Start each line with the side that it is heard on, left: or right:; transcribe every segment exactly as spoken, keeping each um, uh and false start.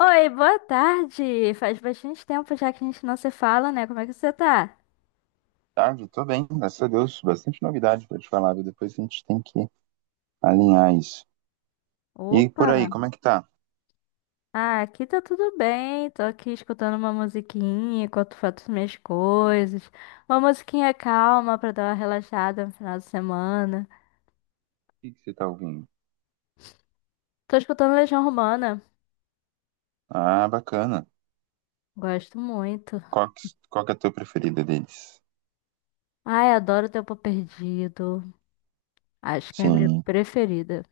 left: Oi, boa tarde. Faz bastante tempo já que a gente não se fala, né? Como é que você tá?
right: Tarde, tô bem, graças a Deus. Bastante novidade pra te falar, viu? Depois a gente tem que alinhar isso. E por
left: Opa!
right: aí, como é que tá? O
left: Ah, aqui tá tudo bem. Tô aqui escutando uma musiquinha enquanto faço minhas coisas. Uma musiquinha calma pra dar uma relaxada no final de semana.
right: que que você tá ouvindo?
left: Tô escutando Legião Romana.
right: Ah, bacana.
left: Gosto muito.
right: Qual que, qual que é a tua preferida deles?
left: Ai, adoro Tempo Perdido. Acho que é a minha
right: Sim,
left: preferida.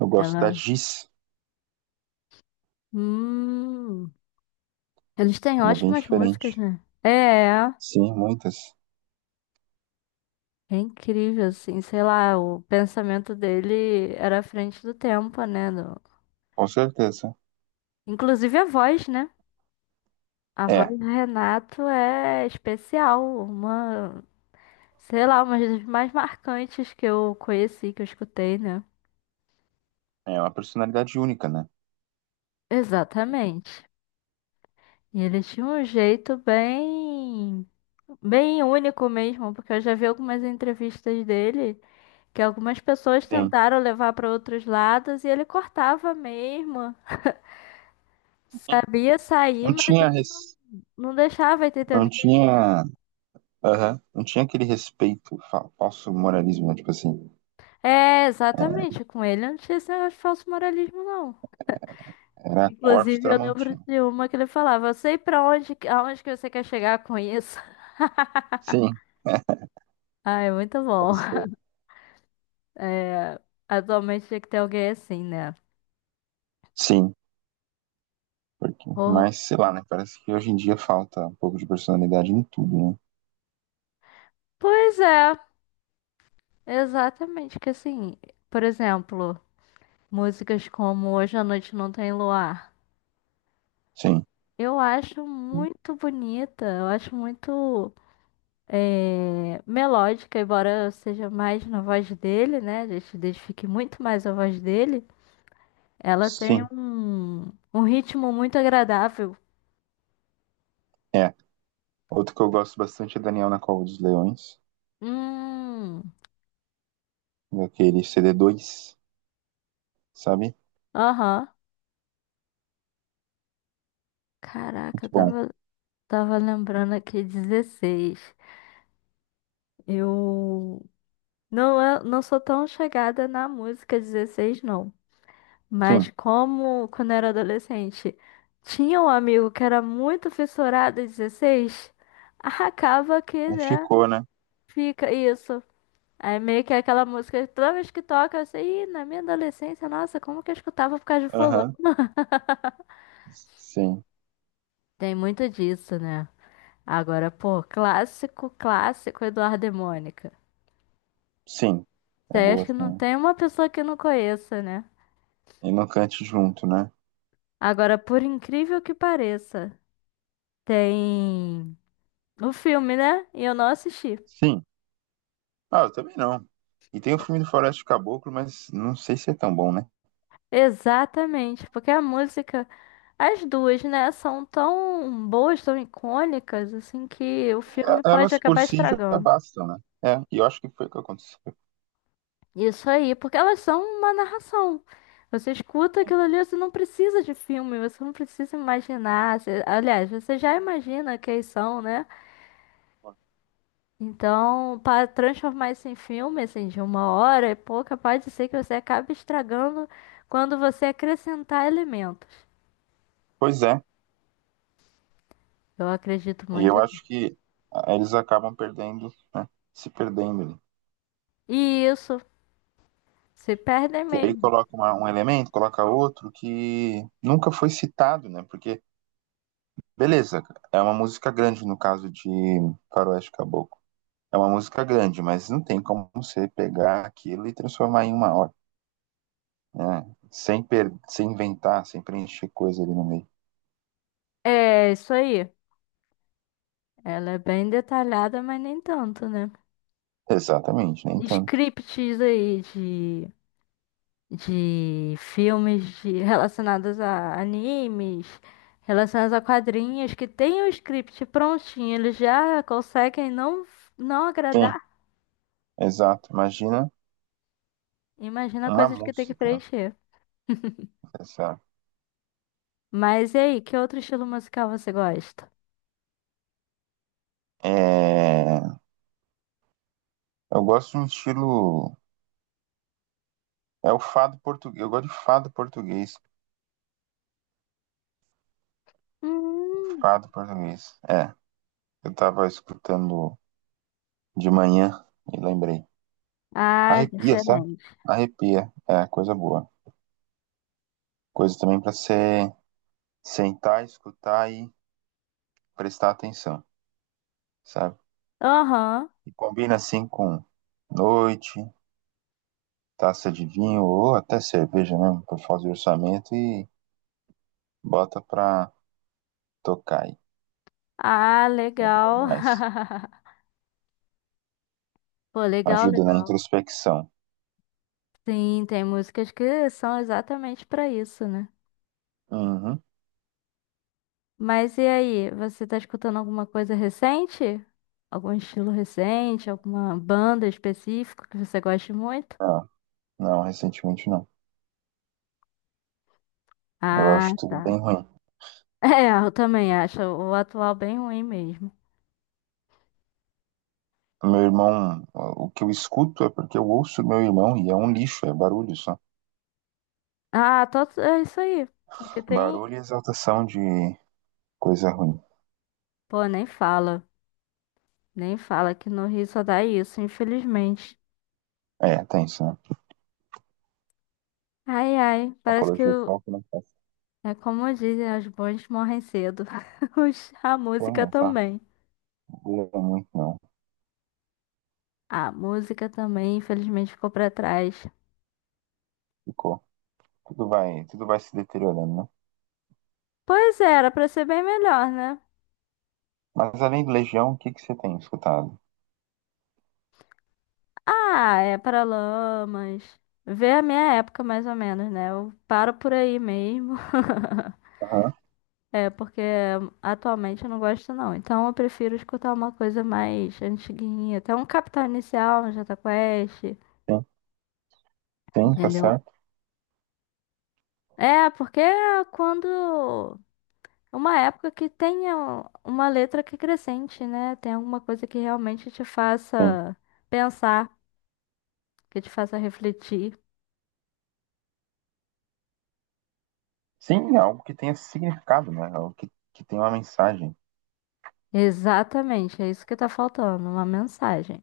right: eu gosto da
left: Ela.
right: Giz.
left: Hum. Eles têm
right: Ela é bem
left: ótimas músicas,
right: diferente.
left: né? É.
right: Sim, muitas.
left: É incrível, assim, sei lá, o pensamento dele era à frente do tempo, né? do-
right: Com certeza.
left: Inclusive a voz, né? A voz
right: É,
left: do Renato é especial, uma, sei lá, uma das mais marcantes que eu conheci, que eu escutei, né?
right: é uma personalidade única, né?
left: Exatamente. E ele tinha um jeito bem, bem único mesmo, porque eu já vi algumas entrevistas dele que algumas pessoas
right: Sim.
left: tentaram levar para outros lados e ele cortava mesmo. Sabia sair,
right: Não
left: mas
right: tinha,
left: ele não,
right: res-
left: não deixava ir
right: não
left: tentando.
right: tinha, aham, não tinha aquele respeito, fa- falso moralismo, né? Tipo assim,
left: É, exatamente, com ele não tinha esse negócio de falso moralismo, não.
right: era corte
left: Inclusive, eu lembro
right: tramontina.
left: de uma que ele falava, eu sei pra onde, que- aonde que você quer chegar com isso.
right: Sim,
left: Ah, é muito
right: pode
left: bom.
right: ser.
left: É, atualmente tinha que ter alguém assim, né?
right: Sim. Porque,
left: Porra.
right: mas sei lá, né? Parece que hoje em dia falta um pouco de personalidade em tudo, né?
left: Pois é, exatamente, que assim, por exemplo, músicas como Hoje à Noite Não Tem Luar.
right: Sim.
left: Eu acho muito bonita, eu acho muito. É, melódica, embora eu seja mais na voz dele, né? A gente identifique muito mais a voz dele. Ela tem
right: Sim,
left: um, um ritmo muito agradável.
right: é. Outro que eu gosto bastante é Daniel na Cova dos Leões,
left: Hum,
right: daquele cd dois, sabe?
left: aham. Caraca,
right: Muito
left: eu
right: bom.
left: tava, tava lembrando aqui dezesseis. Eu não, é- não sou tão chegada na música dezesseis não.
right: Sim,
left: Mas como quando eu era adolescente, tinha um amigo que era muito fissurado em dezesseis, acaba que, né?
right: ficou, né?
left: Fica isso. Aí meio que é aquela música, que toda vez que toca, eu sei, "Ih, na minha adolescência, nossa, como que eu escutava por causa de fulano?"
right: Aham. Sim,
left: Tem muito disso, né? Agora, pô, clássico, clássico, Eduardo e Mônica.
right: sim.
left: Isso
right: É
left: aí acho
right: boa
left: que não
right: também.
left: tem uma pessoa que não conheça, né?
right: E não cante junto, né?
left: Agora, por incrível que pareça, tem o filme, né? E eu não assisti.
right: Sim. Ah, eu também não. E tem o filme do Floresta do Caboclo, mas não sei se é tão bom, né?
left: Exatamente, porque a música, as duas, né, são tão boas, tão icônicas, assim, que o
right: E a-
left: filme pode
right: elas por
left: acabar
right: si já
left: estragando.
right: bastam, né? É, e eu acho que foi o que aconteceu.
left: Isso aí, porque elas são uma narração. Você escuta aquilo ali, você não precisa de filme, você não precisa imaginar. Você- aliás, você já imagina quem são, né? Então, para transformar isso em filme, assim, de uma hora e pouca, pode ser que você acabe estragando quando você acrescentar elementos.
right: Pois é.
left: Eu acredito
right: E
left: muito
right: eu
left: nisso.
right: acho que ah, eles acabam perdendo, né? Se perdendo ali.
left: E isso, se perdem
right: Que aí
left: mesmo.
right: coloca uma- um elemento, coloca outro que nunca foi citado, né? Porque, beleza, é uma música grande no caso de Faroeste Caboclo. É uma música grande, mas não tem como você pegar aquilo e transformar em uma hora, né? Sem, per- sem inventar, sem preencher coisa ali no meio.
left: É, isso aí. Ela é bem detalhada, mas nem tanto, né?
right: Exatamente, nem tanto.
left: Scripts aí de. de filmes de- relacionados a animes, relacionados a quadrinhos, que tem o script prontinho, eles já conseguem não, não
right: Sim,
left: agradar.
right: exato. Imagina
left: Imagina
right: uma
left: coisas que tem que
right: música, né?
left: preencher.
right: Essa...
left: Mas e aí, que outro estilo musical você gosta?
right: É... Eu gosto de um estilo. É o fado português. Eu gosto de fado português.
left: Hum.
right: Fado português. É, eu tava escutando de manhã e lembrei.
left: Ah,
right: Arrepia, sabe?
left: diferente.
right: Arrepia. É, coisa boa. Coisa também pra você sentar, escutar e prestar atenção, sabe?
left: Aham.
right: E combina assim com noite, taça de vinho ou até cerveja, né? Por fazer orçamento e bota pra tocar aí.
left: Ah,
right: É bom
left: legal.
right: demais.
left: Pô, legal,
right: Ajuda na
left: legal.
right: introspecção.
left: Sim, tem músicas que são exatamente pra isso, né?
right: Uhum.
left: Mas e aí, você tá escutando alguma coisa recente? Algum estilo recente? Alguma banda específica que você goste muito?
right: Não, não, recentemente não. Eu
left: Ah,
right: acho tudo
left: tá.
right: bem ruim.
left: É, eu também acho o atual bem ruim mesmo.
right: Meu irmão, o que eu escuto é porque eu ouço meu irmão e é um lixo, é barulho só.
left: Ah, tô, é isso aí. Porque tem.
right: Barulho e exaltação de coisa ruim.
left: Pô, nem fala. Nem fala que no Rio só dá isso, infelizmente.
right: É, tem isso, né?
left: Ai, ai, parece que
right: Apologia
left: o-
right: só que não faz
left: é como dizem, os bons morrem cedo. Os- A
right: tem
left: música
right: essa
left: também.
right: boa muito não.
left: A música também, infelizmente, ficou pra trás.
right: Ficou. Tudo vai, tudo vai se deteriorando, né?
left: Pois é, era pra ser bem melhor, né?
right: Mas além do Legião, o que que você tem escutado?
left: Ah, é para lamas. Vê a minha época mais ou menos, né? Eu paro por aí mesmo.
right: Aham,
left: É, porque atualmente eu não gosto não. Então eu prefiro escutar uma coisa mais antiguinha. Até um Capital Inicial, um Jota Quest,
right: tem, tem, tá
left: entendeu?
right: certo?
left: É, porque é quando... Uma época que tenha uma letra que acrescente, né? Tem alguma coisa que realmente te
right: Tem.
left: faça pensar, que te faça refletir.
right: Sim, é algo que tenha significado, né? É algo que, que tenha uma mensagem.
left: Exatamente, é isso que tá faltando, uma mensagem.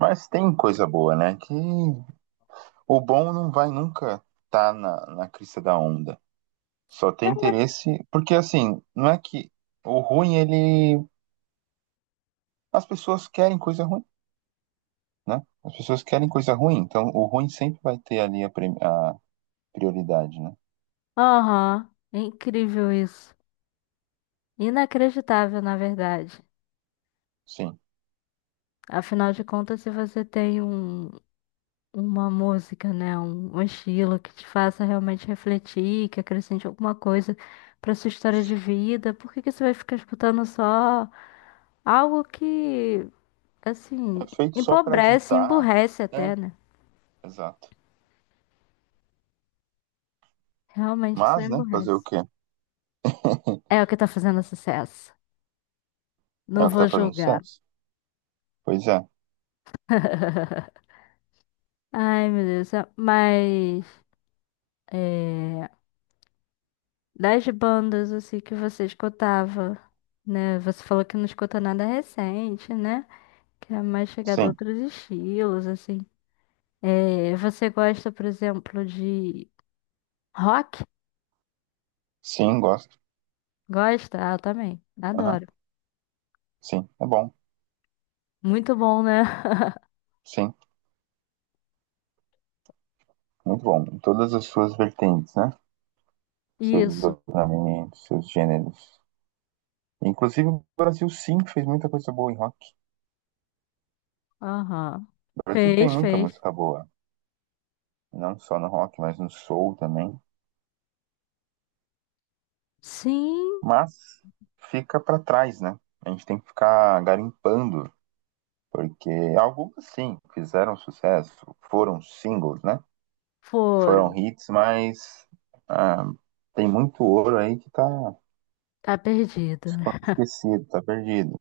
right: Mas tem coisa boa, né? Que o bom não vai nunca estar na, na crista da onda. Só tem interesse. Porque, assim, não é que o ruim, ele. As pessoas querem coisa ruim, né? As pessoas querem coisa ruim. Então, o ruim sempre vai ter ali a, prim- a prioridade, né?
left: Aham, é incrível isso. Inacreditável, na verdade.
right: Sim.
left: Afinal de contas, se você tem um, uma música, né, um, um estilo que te faça realmente refletir, que acrescente alguma coisa pra sua história de vida, por que que você vai ficar escutando só algo que, assim,
right: É feito só pra
left: empobrece,
right: agitar.
left: emburrece
right: É,
left: até, né?
right: exato.
left: Realmente só
right: Mas, né? Fazer o
left: emburrece.
right: quê?
left: É o que tá fazendo sucesso.
right: É
left: Não
right: o que
left: vou
right: tá fazendo
left: julgar.
right: sucesso. Pois é.
left: Ai, meu Deus. é- Mas é, das bandas assim que você escutava, né? Você falou que não escuta nada recente, né? Que é mais chegado a
right: Sim.
left: outros estilos, assim. É, você gosta, por exemplo, de rock?
right: Sim, gosto.
left: Gosta? Ah, eu também.
right: Aham.
left: Adoro.
right: Sim, é bom.
left: Muito bom, né?
right: Sim, muito bom. Em todas as suas vertentes, né? Seus
left: Isso.
right: desdobramentos, seus gêneros. Inclusive, o Brasil sim fez muita coisa boa em rock.
left: Aham.
right: O Brasil tem
left: Fez,
right: muita
left: fez.
right: música boa, não só no rock, mas no soul também.
left: Sim,
right: Mas fica para trás, né? A gente tem que ficar garimpando, porque algumas sim fizeram sucesso, foram singles, né?
left: foram.
right: Foram hits, mas ah, tem muito ouro aí que tá
left: Tá perdido. Né?
right: esquecido, tá perdido.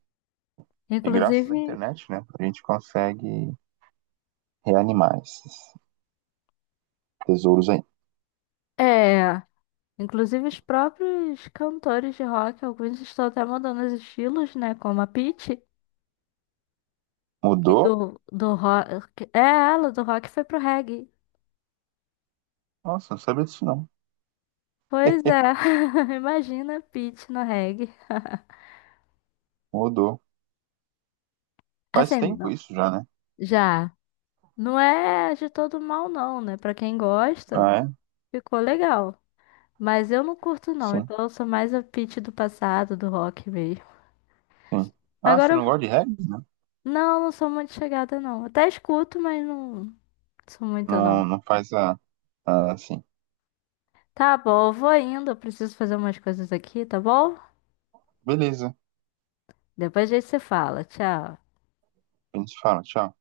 right: E
left: Inclusive,
right: graças à internet, né, a gente consegue reanimar esses tesouros aí.
left: é. Inclusive os próprios cantores de rock, alguns estão até mudando os estilos, né? Como a Pitty, que
right: Mudou?
left: do, do rock. É, ela do rock foi pro reggae.
right: Nossa, não sabia disso não.
left: Pois
right: Eh,
left: é, imagina a Pitty no reggae.
right: mudou. Faz
left: Assim,
right: tempo
left: não-
right: isso já, né?
left: já. Não é de todo mal, não, né? Pra quem gosta,
right: Ah, é?
left: ficou legal. Mas eu não curto, não.
right: Sim,
left: Então eu sou mais a Pitty do passado, do rock mesmo.
right: sim. Ah,
left: Agora,
right: você não gosta
left: eu-
right: de regras, né?
left: não, não sou muito chegada, não. Até escuto, mas não sou muito, não.
right: Não, não faz a, a assim.
left: Tá bom, eu vou indo. Eu preciso fazer umas coisas aqui, tá bom?
right: Beleza,
left: Depois a gente se fala. Tchau.
right: a gente fala, tchau.